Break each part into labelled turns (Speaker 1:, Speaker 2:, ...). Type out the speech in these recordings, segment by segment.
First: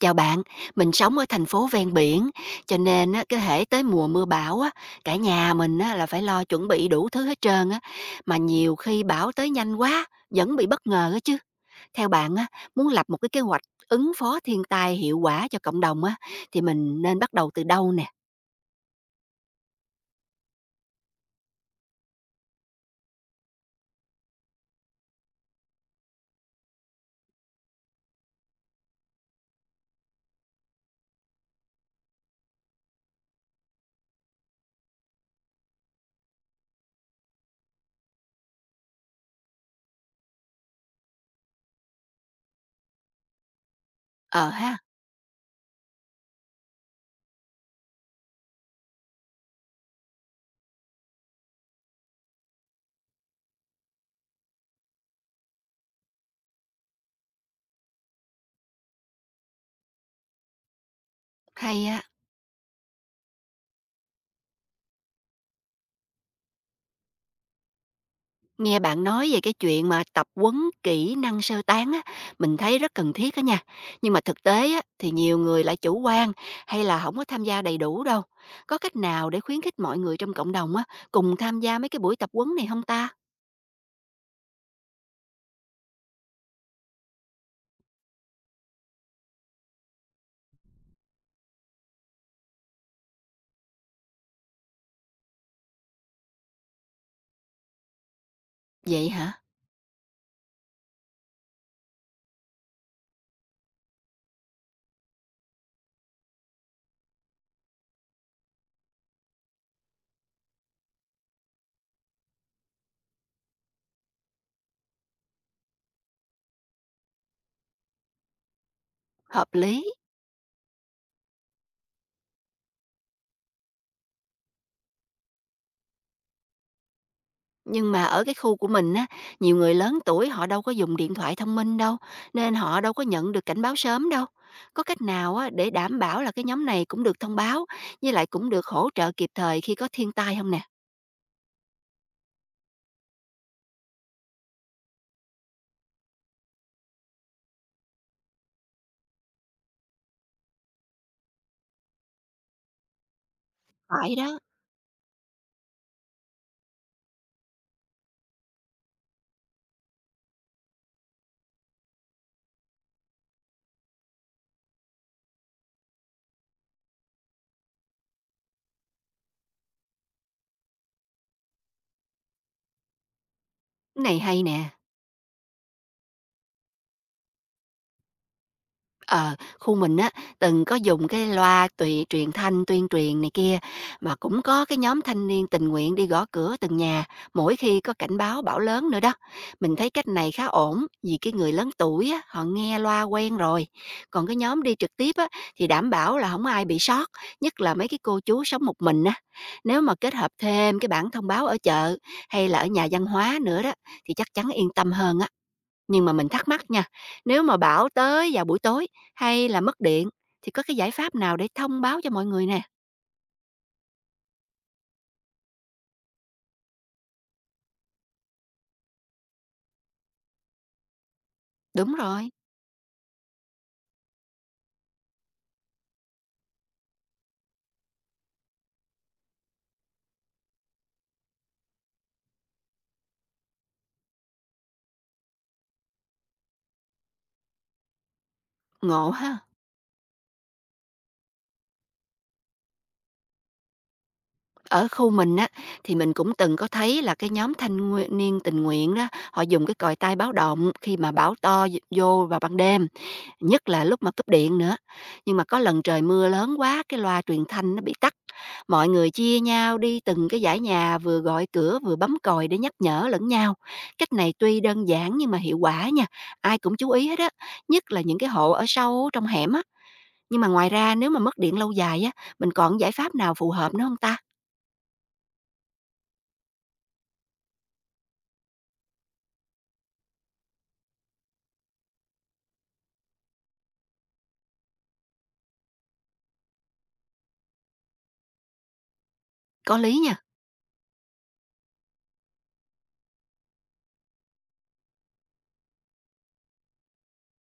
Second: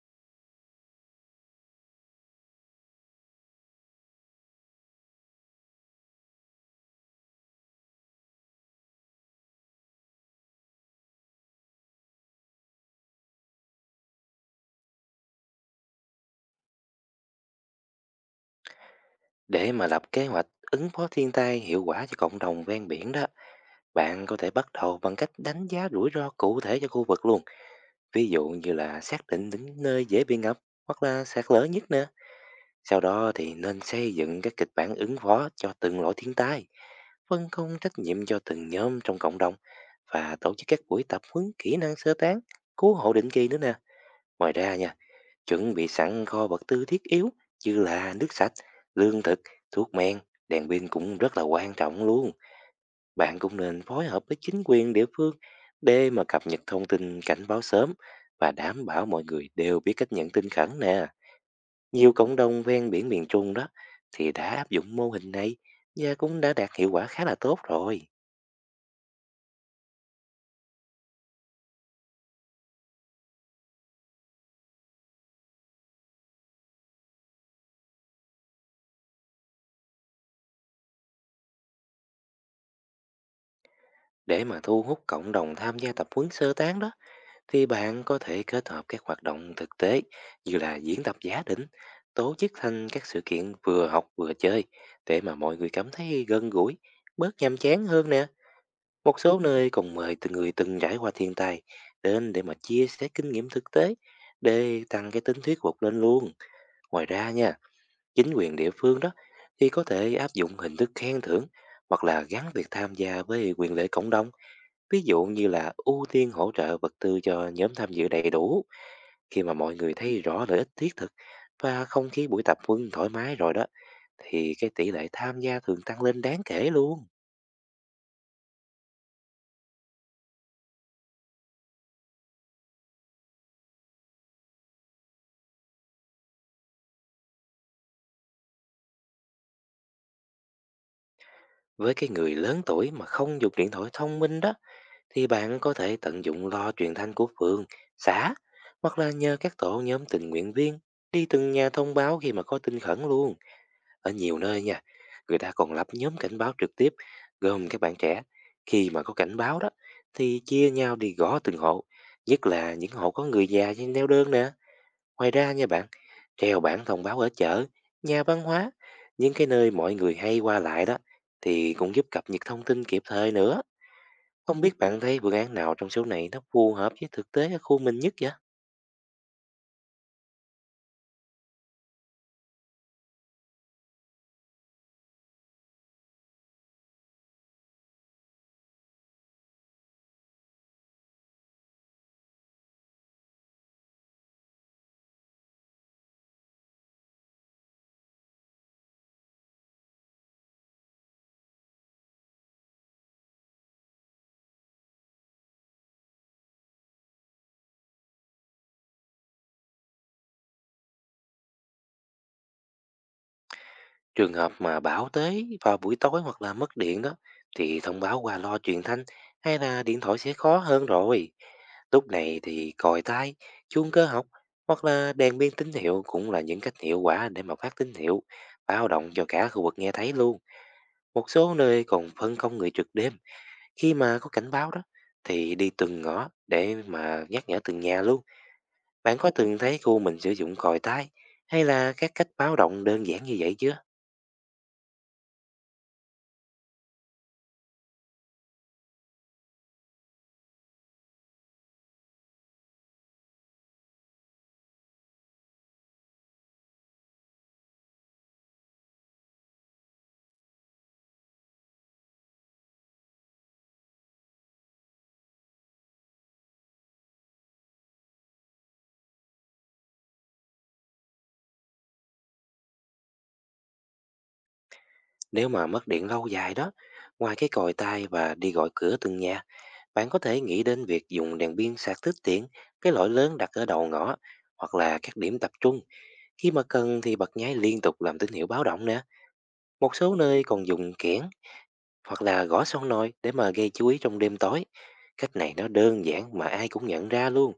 Speaker 1: Chào bạn, mình sống ở thành phố ven biển, cho nên á, cái hễ tới mùa mưa bão á, cả nhà mình á, là phải lo chuẩn bị đủ thứ hết trơn á, mà nhiều khi bão tới nhanh quá, vẫn bị bất ngờ á chứ. Theo bạn á, muốn lập một cái kế hoạch ứng phó thiên tai hiệu quả cho cộng đồng á, thì mình nên bắt đầu từ đâu nè?
Speaker 2: Để mà lập kế hoạch ứng phó thiên tai hiệu quả cho cộng đồng ven biển đó, bạn có thể bắt đầu bằng cách đánh giá rủi ro cụ thể cho khu vực luôn. Ví dụ như là xác định những nơi dễ bị ngập hoặc là sạt lở nhất nè. Sau đó thì nên xây dựng các kịch bản ứng phó cho từng loại thiên tai, phân công trách nhiệm cho từng nhóm trong cộng đồng và tổ chức các buổi tập huấn kỹ năng sơ tán, cứu hộ định kỳ nữa nè.
Speaker 1: Ờ
Speaker 2: Ngoài ra
Speaker 1: ha,
Speaker 2: nha, chuẩn bị sẵn kho vật tư thiết yếu như là nước sạch, lương thực, thuốc men, đèn pin cũng rất là quan trọng luôn. Bạn cũng nên phối hợp với chính quyền địa phương để mà cập nhật thông tin cảnh báo sớm và đảm bảo mọi người đều biết cách nhận tin khẩn nè.
Speaker 1: hay á.
Speaker 2: Nhiều cộng đồng ven biển miền Trung đó thì đã áp dụng mô hình này và cũng đã đạt hiệu quả khá là tốt rồi.
Speaker 1: Nghe bạn nói về cái chuyện mà tập huấn kỹ năng sơ tán á, mình thấy rất cần thiết á nha. Nhưng mà thực tế á, thì nhiều người lại chủ quan hay là không có tham gia đầy đủ đâu. Có cách nào để khuyến khích mọi người trong cộng đồng á, cùng tham gia mấy cái buổi tập huấn này không ta?
Speaker 2: Để mà thu hút cộng đồng tham gia tập huấn sơ tán đó thì bạn có thể kết hợp các hoạt động thực tế như là diễn tập giả định, tổ chức thành các sự kiện vừa học vừa chơi để mà mọi người cảm thấy gần gũi, bớt nhàm chán hơn nè.
Speaker 1: Vậy
Speaker 2: Một số
Speaker 1: hả?
Speaker 2: nơi còn mời từng người từng trải qua thiên tai đến để mà chia sẻ kinh nghiệm thực tế để tăng cái tính thuyết phục lên luôn. Ngoài ra nha, chính quyền địa phương đó thì có thể áp dụng hình thức khen thưởng hoặc là gắn việc tham gia với quyền lợi cộng đồng, ví dụ như là ưu tiên hỗ trợ vật tư cho nhóm tham dự đầy đủ. Khi mà
Speaker 1: Hợp
Speaker 2: mọi
Speaker 1: lý.
Speaker 2: người thấy rõ lợi ích thiết thực và không khí buổi tập huấn thoải mái rồi đó, thì cái tỷ lệ tham gia thường tăng lên đáng kể luôn.
Speaker 1: Nhưng mà ở cái khu của mình á, nhiều người lớn tuổi họ đâu có dùng điện thoại thông minh đâu, nên họ đâu có nhận được cảnh báo sớm đâu. Có cách nào á, để đảm bảo là cái nhóm này cũng được thông báo, với lại cũng được hỗ trợ kịp thời khi có thiên tai không nè?
Speaker 2: Với cái người lớn tuổi mà không dùng điện thoại thông minh đó, thì bạn có thể tận dụng lo truyền thanh của phường, xã, hoặc là nhờ các tổ nhóm tình nguyện viên đi từng nhà thông báo khi mà có tin khẩn luôn. Ở
Speaker 1: Phải
Speaker 2: nhiều
Speaker 1: đó,
Speaker 2: nơi nha, người ta còn lập nhóm cảnh báo trực tiếp, gồm các bạn trẻ. Khi mà có cảnh báo đó, thì chia nhau đi gõ từng hộ, nhất là những hộ có người già neo đơn nè. Ngoài ra nha bạn, treo bảng thông báo ở chợ, nhà văn hóa, những cái nơi mọi người hay qua lại đó thì cũng giúp cập nhật thông tin kịp thời nữa.
Speaker 1: cái này hay
Speaker 2: Không
Speaker 1: nè.
Speaker 2: biết bạn thấy phương án nào trong số này nó phù hợp với thực tế ở khu mình nhất vậy?
Speaker 1: Ờ, khu mình á từng có dùng cái loa tùy truyền thanh tuyên truyền này kia, mà cũng có cái nhóm thanh niên tình nguyện đi gõ cửa từng nhà mỗi khi có cảnh báo bão lớn nữa đó. Mình thấy cách này khá ổn, vì cái người lớn tuổi á họ nghe loa quen rồi. Còn cái nhóm đi trực tiếp á thì đảm bảo là không ai bị sót, nhất là mấy cái cô chú sống một mình á. Nếu mà kết hợp thêm cái bản thông báo ở chợ hay là ở nhà văn hóa nữa đó thì chắc chắn yên tâm hơn á. Nhưng mà mình thắc mắc nha, nếu mà bão tới vào buổi tối hay là mất điện thì có cái giải pháp nào để thông báo cho mọi người nè?
Speaker 2: Trường hợp mà bão tới vào buổi tối hoặc là mất điện đó thì thông báo qua loa truyền thanh hay là điện thoại sẽ khó hơn rồi.
Speaker 1: Đúng
Speaker 2: Lúc
Speaker 1: rồi,
Speaker 2: này thì còi tai, chuông cơ học hoặc là đèn biên tín hiệu cũng là những cách hiệu quả để mà phát tín hiệu báo động cho cả khu vực nghe thấy luôn. Một số nơi còn phân công người trực đêm khi mà có cảnh báo đó thì đi từng ngõ để mà nhắc nhở từng nhà luôn.
Speaker 1: ngộ
Speaker 2: Bạn có
Speaker 1: ha.
Speaker 2: từng thấy khu mình sử dụng còi tai hay là các cách báo động đơn giản như vậy chưa?
Speaker 1: Ở khu mình á thì mình cũng từng có thấy là cái nhóm thanh niên tình nguyện đó, họ dùng cái còi tai báo động khi mà bão to d- vô vào ban đêm, nhất là lúc mà cúp điện nữa. Nhưng mà có lần trời mưa lớn quá cái loa truyền thanh nó bị tắt. Mọi người chia nhau đi từng cái dãy nhà vừa gọi cửa vừa bấm còi để nhắc nhở lẫn nhau. Cách này tuy đơn giản nhưng mà hiệu quả nha, ai cũng chú ý hết á, nhất là những cái hộ ở sâu trong hẻm á. Nhưng mà ngoài ra nếu mà mất điện lâu dài á, mình còn giải pháp nào phù hợp nữa không ta?
Speaker 2: Nếu mà mất điện lâu dài đó, ngoài cái còi tai và đi gọi cửa từng nhà, bạn có thể nghĩ đến việc dùng đèn pin sạc tiết tiện, cái loại lớn đặt ở đầu ngõ hoặc là các điểm tập trung. Khi mà cần thì bật nháy liên tục làm tín hiệu báo động nè.
Speaker 1: Có
Speaker 2: Một
Speaker 1: lý
Speaker 2: số
Speaker 1: nha,
Speaker 2: nơi còn dùng kẽn hoặc là gõ son nồi để mà gây chú ý trong đêm tối. Cách này nó đơn giản mà ai cũng nhận ra luôn.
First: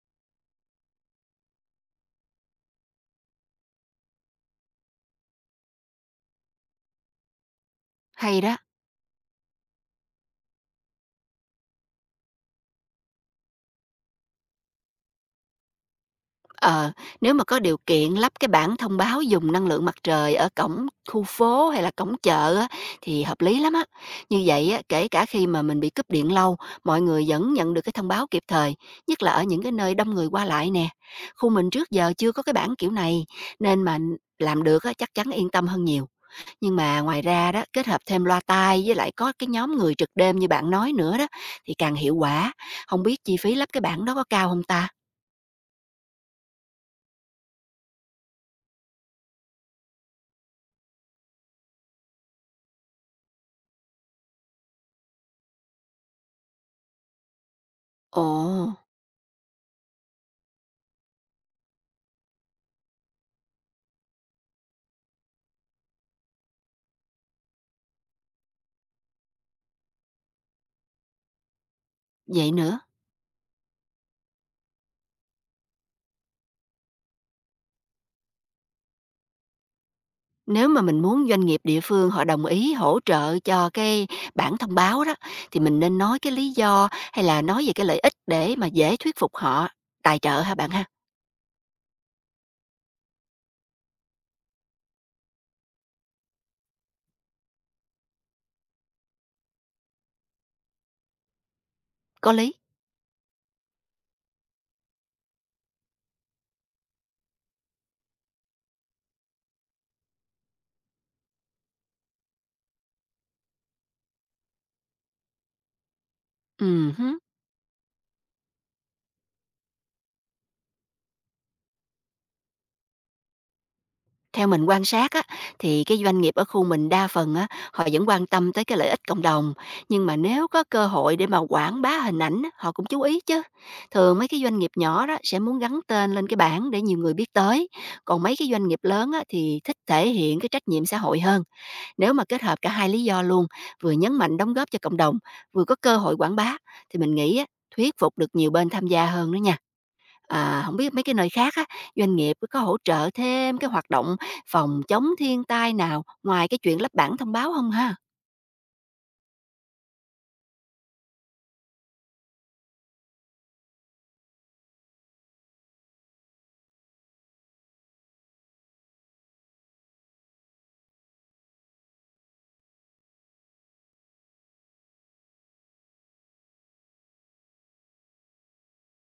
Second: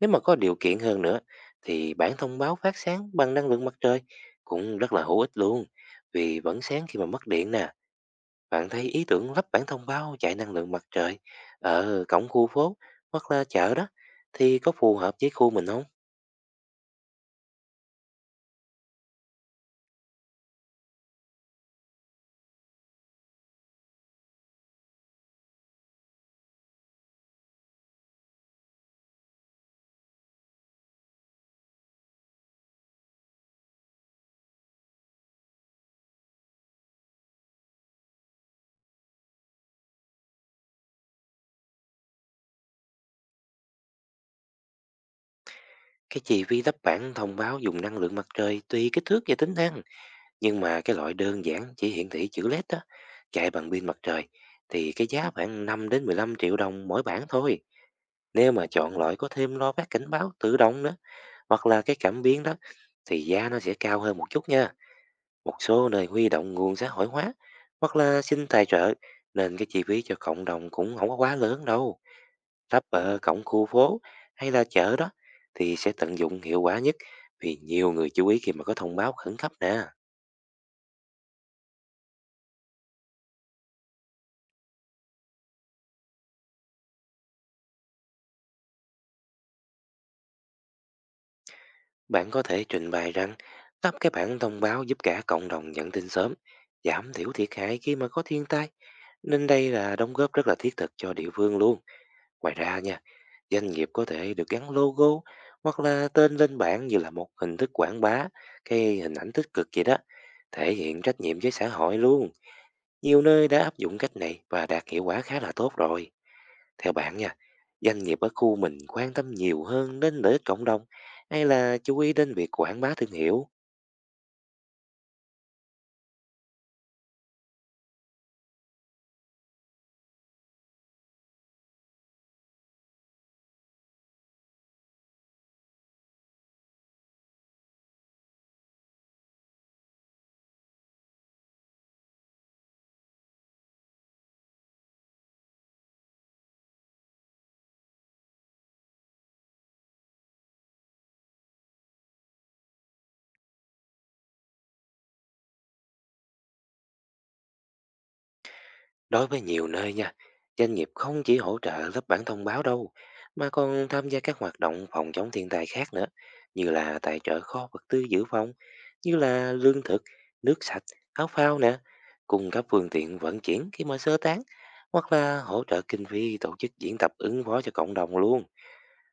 Speaker 2: Nếu mà có điều kiện hơn nữa thì bản thông báo phát sáng bằng năng lượng mặt trời cũng rất là hữu ích luôn. Vì vẫn sáng khi mà mất điện nè,
Speaker 1: hay đó.
Speaker 2: bạn thấy ý tưởng lắp bản thông báo chạy năng lượng mặt trời ở cổng khu phố hoặc là chợ đó thì có phù hợp với khu mình không?
Speaker 1: Ờ, nếu mà có điều kiện lắp cái bảng thông báo dùng năng lượng mặt trời ở cổng khu phố hay là cổng chợ á, thì hợp lý lắm á. Như vậy á, kể cả khi mà mình bị cúp điện lâu, mọi người vẫn nhận được cái thông báo kịp thời, nhất là ở những cái nơi đông người qua lại nè. Khu mình trước giờ chưa có cái bảng kiểu này, nên mà làm được á, chắc chắn yên tâm hơn nhiều. Nhưng mà ngoài ra đó, kết hợp thêm loa tai với lại có cái nhóm người trực đêm như bạn nói nữa đó, thì càng hiệu quả. Không biết chi phí lắp cái bảng đó có cao không ta?
Speaker 2: Cái chi phí lắp bản thông báo dùng năng lượng mặt trời tùy kích thước và tính năng. Nhưng mà cái loại đơn giản chỉ hiển thị chữ LED đó, chạy bằng pin mặt trời thì cái giá khoảng 5 đến 15 triệu đồng mỗi bản thôi.
Speaker 1: Ồ,
Speaker 2: Nếu mà chọn loại có thêm loa phát cảnh báo tự động nữa hoặc là cái cảm biến đó thì giá nó sẽ cao hơn một chút nha. Một số nơi huy động nguồn xã hội hóa hoặc là xin tài trợ nên cái chi phí cho cộng đồng cũng không có quá lớn đâu.
Speaker 1: vậy nữa.
Speaker 2: Lắp ở cổng khu phố hay là chợ đó thì sẽ tận dụng hiệu quả nhất vì nhiều người chú ý khi mà có thông báo khẩn cấp nè.
Speaker 1: Nếu mà mình muốn doanh nghiệp địa phương họ đồng ý hỗ trợ cho cái bản thông báo đó, thì mình nên nói cái lý do hay là nói về cái lợi ích để mà dễ thuyết phục họ tài trợ hả bạn ha?
Speaker 2: Bạn có thể trình bày rằng tắp cái bản thông báo giúp cả cộng đồng nhận tin sớm, giảm thiểu thiệt hại khi mà có thiên tai. Nên đây là đóng góp rất là thiết thực cho địa phương luôn.
Speaker 1: Có lý.
Speaker 2: Ngoài ra nha, doanh nghiệp có thể được gắn logo hoặc là tên lên bảng như là một hình thức quảng bá, cái hình ảnh tích cực vậy đó, thể hiện trách nhiệm với xã hội luôn. Nhiều nơi đã áp dụng cách này và đạt hiệu quả khá là tốt rồi. Theo bạn
Speaker 1: Hứm.
Speaker 2: nha, doanh nghiệp ở khu mình quan tâm nhiều hơn đến lợi ích cộng đồng hay là chú ý đến việc quảng bá thương hiệu?
Speaker 1: Theo mình quan sát á, thì cái doanh nghiệp ở khu mình đa phần á, họ vẫn quan tâm tới cái lợi ích cộng đồng. Nhưng mà nếu có cơ hội để mà quảng bá hình ảnh á, họ cũng chú ý chứ. Thường mấy cái doanh nghiệp nhỏ đó sẽ muốn gắn tên lên cái bảng để nhiều người biết tới. Còn mấy cái doanh nghiệp lớn á, thì thích thể hiện cái trách nhiệm xã hội hơn. Nếu mà kết hợp cả hai lý do luôn, vừa nhấn mạnh đóng góp cho cộng đồng, vừa có cơ hội quảng bá, thì mình nghĩ á, thuyết phục được nhiều bên tham gia hơn nữa nha. À, không biết mấy cái nơi khác á, doanh nghiệp có hỗ trợ thêm cái hoạt động phòng chống thiên tai nào ngoài cái chuyện lắp bảng thông báo không ha?
Speaker 2: Đối với nhiều nơi nha, doanh nghiệp không chỉ hỗ trợ lớp bản thông báo đâu, mà còn tham gia các hoạt động phòng chống thiên tai khác nữa, như là tài trợ kho vật tư dự phòng, như là lương thực, nước sạch, áo phao nè, cung cấp phương tiện vận chuyển khi mà sơ tán, hoặc là hỗ trợ kinh phí tổ chức diễn tập ứng phó cho cộng đồng luôn.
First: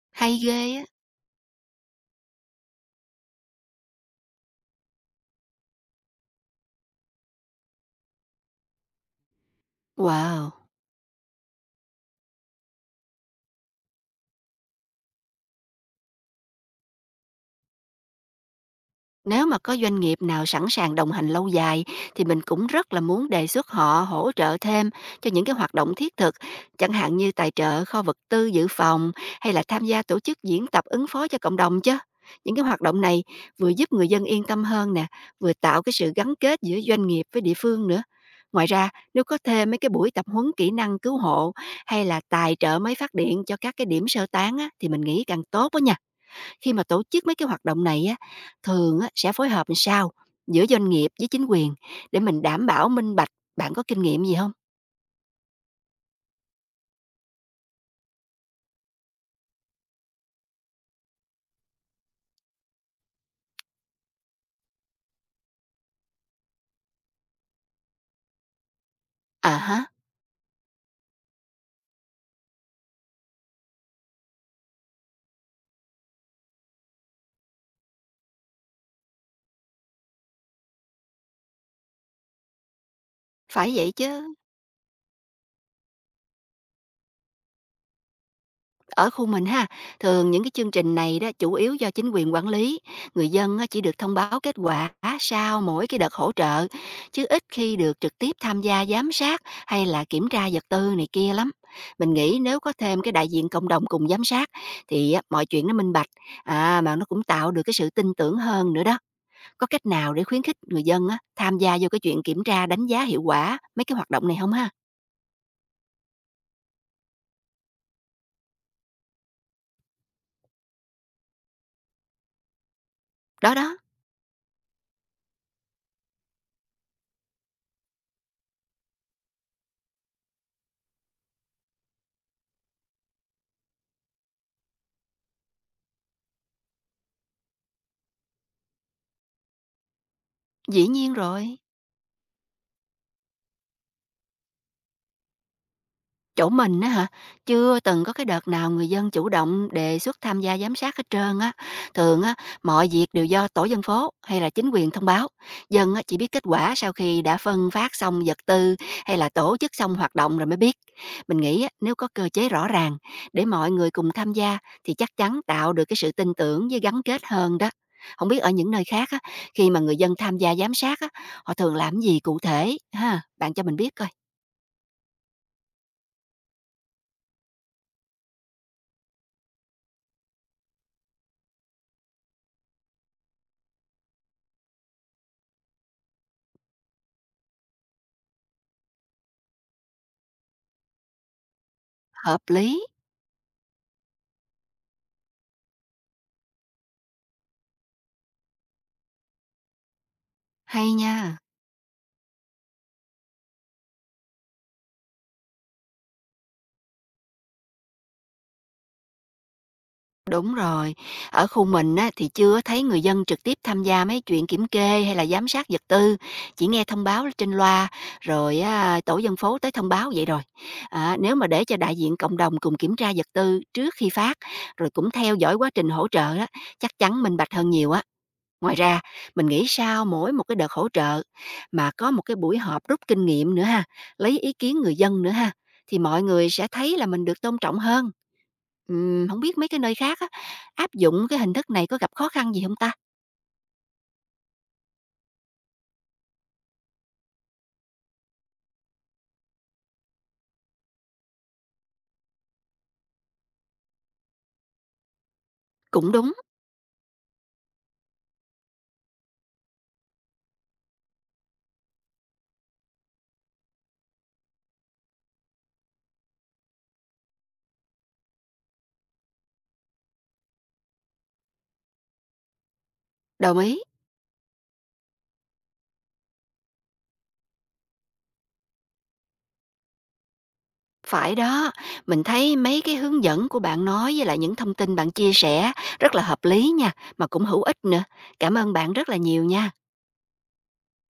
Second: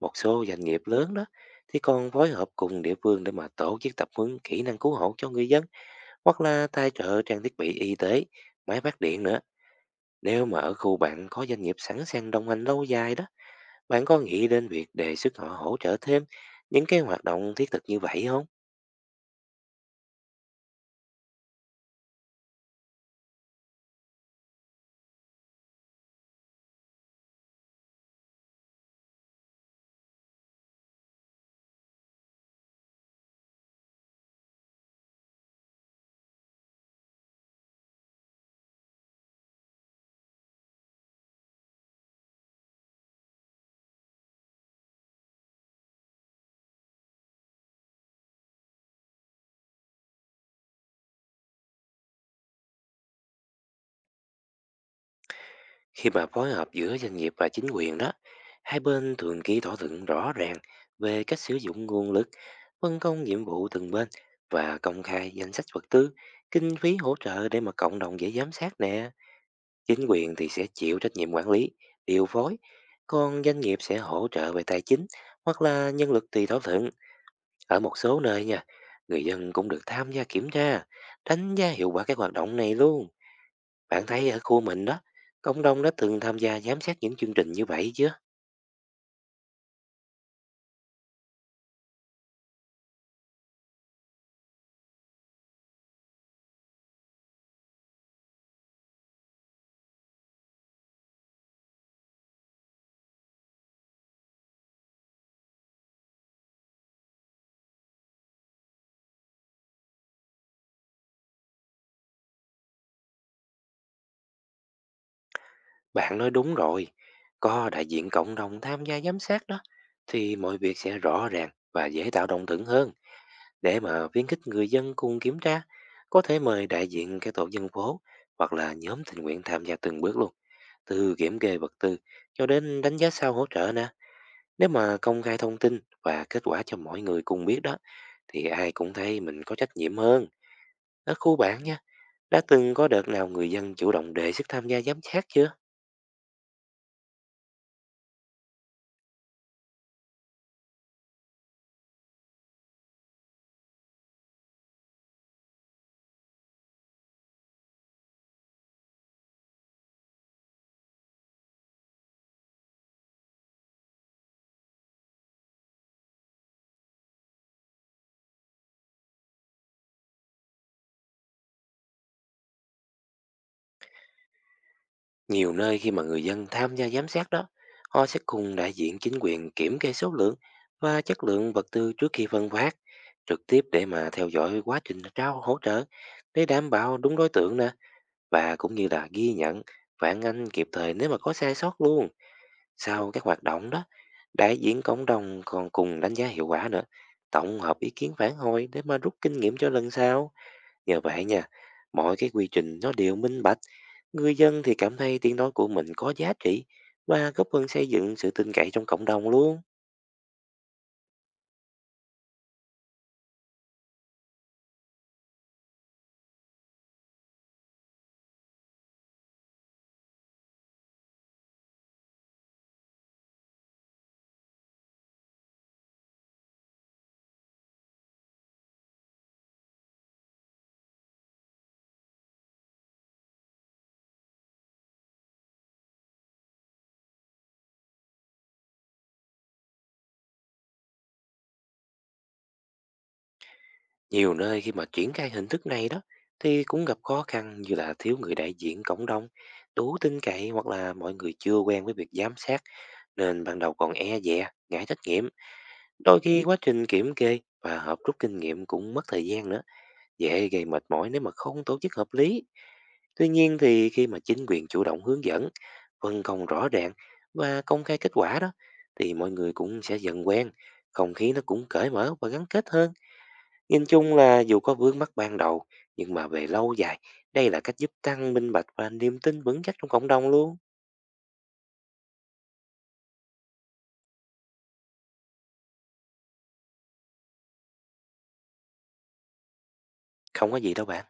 Speaker 2: Một
Speaker 1: Hay
Speaker 2: số
Speaker 1: ghê
Speaker 2: doanh nghiệp
Speaker 1: á.
Speaker 2: lớn đó thì còn phối hợp cùng địa phương để mà tổ chức tập huấn kỹ năng cứu hộ cho người dân, hoặc là tài trợ trang thiết bị y tế, máy phát điện nữa. Nếu mà
Speaker 1: Wow!
Speaker 2: ở khu bạn có doanh nghiệp sẵn sàng đồng hành lâu dài đó, bạn có nghĩ đến việc đề xuất họ hỗ trợ thêm những cái hoạt động thiết thực như vậy không?
Speaker 1: Nếu mà có doanh nghiệp nào sẵn sàng đồng hành lâu dài thì mình cũng rất là muốn đề xuất họ hỗ trợ thêm cho những cái hoạt động thiết thực, chẳng hạn như tài trợ kho vật tư dự phòng hay là tham gia tổ chức diễn tập ứng phó cho cộng đồng chứ. Những cái hoạt động này vừa giúp người dân yên tâm hơn nè, vừa tạo cái sự gắn kết giữa doanh nghiệp với địa phương nữa. Ngoài ra, nếu có thêm mấy cái buổi tập huấn kỹ năng cứu hộ hay là tài trợ máy phát điện cho các cái điểm sơ tán á, thì mình nghĩ càng tốt đó nha. Khi mà tổ chức mấy cái hoạt động này á, thường á sẽ phối hợp làm sao giữa doanh nghiệp với chính quyền để mình đảm bảo minh bạch? Bạn có kinh nghiệm gì không?
Speaker 2: Khi mà phối hợp giữa doanh nghiệp và chính quyền đó, hai bên thường ký thỏa thuận rõ ràng về cách sử dụng nguồn lực, phân công nhiệm vụ từng bên và công khai danh sách vật tư, kinh phí hỗ trợ để mà cộng đồng dễ giám sát nè.
Speaker 1: À hả.
Speaker 2: Chính quyền thì sẽ chịu trách nhiệm quản lý, điều phối, còn doanh nghiệp sẽ hỗ trợ về tài chính hoặc là nhân lực tùy thỏa thuận. Ở một số nơi nha, người dân cũng được tham gia kiểm tra, đánh giá hiệu quả các hoạt động này luôn.
Speaker 1: Phải vậy
Speaker 2: Bạn thấy
Speaker 1: chứ.
Speaker 2: ở khu mình đó, cộng đồng đã từng tham gia giám sát những chương trình như vậy chứ?
Speaker 1: Ở khu mình ha, thường những cái chương trình này đó chủ yếu do chính quyền quản lý, người dân á, chỉ được thông báo kết quả sau mỗi cái đợt hỗ trợ, chứ ít khi được trực tiếp tham gia giám sát hay là kiểm tra vật tư này kia lắm. Mình nghĩ nếu có thêm cái đại diện cộng đồng cùng giám sát thì á, mọi chuyện nó minh bạch, à mà nó cũng tạo được cái sự tin tưởng hơn nữa đó. Có cách nào để khuyến khích người dân á, tham gia vô cái chuyện kiểm tra đánh giá hiệu quả mấy cái hoạt động này không ha?
Speaker 2: Bạn nói đúng rồi, có đại diện cộng đồng tham gia giám sát đó, thì mọi việc sẽ rõ ràng và dễ tạo đồng thuận hơn.
Speaker 1: Đó đó,
Speaker 2: Để mà khuyến khích người dân cùng kiểm tra, có thể mời đại diện các tổ dân phố hoặc là nhóm tình nguyện tham gia từng bước luôn, từ kiểm kê vật tư cho đến đánh giá sau hỗ trợ nè. Nếu mà công khai thông tin và kết quả cho mọi người cùng biết đó thì ai cũng thấy mình có trách nhiệm hơn.
Speaker 1: dĩ
Speaker 2: Ở
Speaker 1: nhiên
Speaker 2: khu
Speaker 1: rồi.
Speaker 2: bản nha, đã từng có đợt nào người dân chủ động đề xuất tham gia giám sát chưa?
Speaker 1: Chỗ mình á hả? Chưa từng có cái đợt nào người dân chủ động đề xuất tham gia giám sát hết trơn á. Thường á, mọi việc đều do tổ dân phố hay là chính quyền thông báo. Dân á, chỉ biết kết quả sau khi đã phân phát xong vật tư hay là tổ chức xong hoạt động rồi mới biết. Mình nghĩ á, nếu có cơ chế rõ ràng để mọi người cùng tham gia thì chắc chắn tạo được cái sự tin tưởng với gắn kết hơn đó. Không biết ở những nơi khác á, khi mà người dân tham gia giám sát á, họ thường làm gì cụ thể ha? Bạn cho mình biết coi.
Speaker 2: Nhiều nơi khi mà người dân tham gia giám sát đó, họ sẽ cùng đại diện chính quyền kiểm kê số lượng và chất lượng vật tư trước khi phân phát, trực tiếp để mà theo dõi quá trình trao hỗ trợ để đảm bảo đúng đối tượng nè, và cũng như là ghi nhận phản ánh kịp thời nếu mà có sai sót luôn.
Speaker 1: Hợp lý,
Speaker 2: Sau các hoạt động đó, đại diện cộng đồng còn cùng đánh giá hiệu quả nữa, tổng hợp ý kiến phản hồi để mà rút kinh nghiệm cho lần sau.
Speaker 1: hay
Speaker 2: Nhờ vậy
Speaker 1: nha.
Speaker 2: nha, mọi cái quy trình nó đều minh bạch, người dân thì cảm thấy tiếng nói của mình có giá trị và góp phần xây dựng sự tin cậy trong cộng đồng luôn.
Speaker 1: Đúng rồi, ở khu mình á, thì chưa thấy người dân trực tiếp tham gia mấy chuyện kiểm kê hay là giám sát vật tư, chỉ nghe thông báo trên loa rồi á, tổ dân phố tới thông báo vậy rồi. À, nếu mà để cho đại diện cộng đồng cùng kiểm tra vật tư trước khi phát, rồi cũng theo dõi quá trình hỗ trợ á, chắc chắn minh bạch hơn nhiều á. Ngoài ra, mình nghĩ sau mỗi một cái đợt hỗ trợ mà có một cái buổi họp rút kinh nghiệm nữa ha, lấy ý kiến người dân nữa ha, thì mọi người sẽ thấy là mình được tôn trọng hơn. Không biết mấy cái nơi khác á, áp dụng cái hình thức này có gặp khó khăn gì không ta?
Speaker 2: Nhiều nơi khi mà triển khai hình thức này đó thì cũng gặp khó khăn như là thiếu người đại diện cộng đồng, đủ tin cậy hoặc là mọi người chưa quen với việc giám sát nên ban đầu còn e dè, ngại trách nhiệm.
Speaker 1: Cũng
Speaker 2: Đôi
Speaker 1: đúng,
Speaker 2: khi quá trình kiểm kê và hợp rút kinh nghiệm cũng mất thời gian nữa, dễ gây mệt mỏi nếu mà không tổ chức hợp lý. Tuy nhiên thì khi mà chính quyền chủ động hướng dẫn, phân công rõ ràng và công khai kết quả đó, thì mọi người cũng sẽ dần quen, không khí nó cũng cởi mở và gắn kết hơn.
Speaker 1: đồng ý.
Speaker 2: Nhìn chung là dù có vướng mắc ban đầu, nhưng mà về lâu dài, đây là cách giúp tăng minh bạch và niềm tin vững chắc trong cộng đồng luôn.
Speaker 1: Phải đó, mình thấy mấy cái hướng dẫn của bạn nói với lại những thông tin bạn chia sẻ rất là hợp lý nha, mà cũng hữu ích nữa. Cảm ơn bạn rất là nhiều nha.
Speaker 2: Không có gì đâu bạn.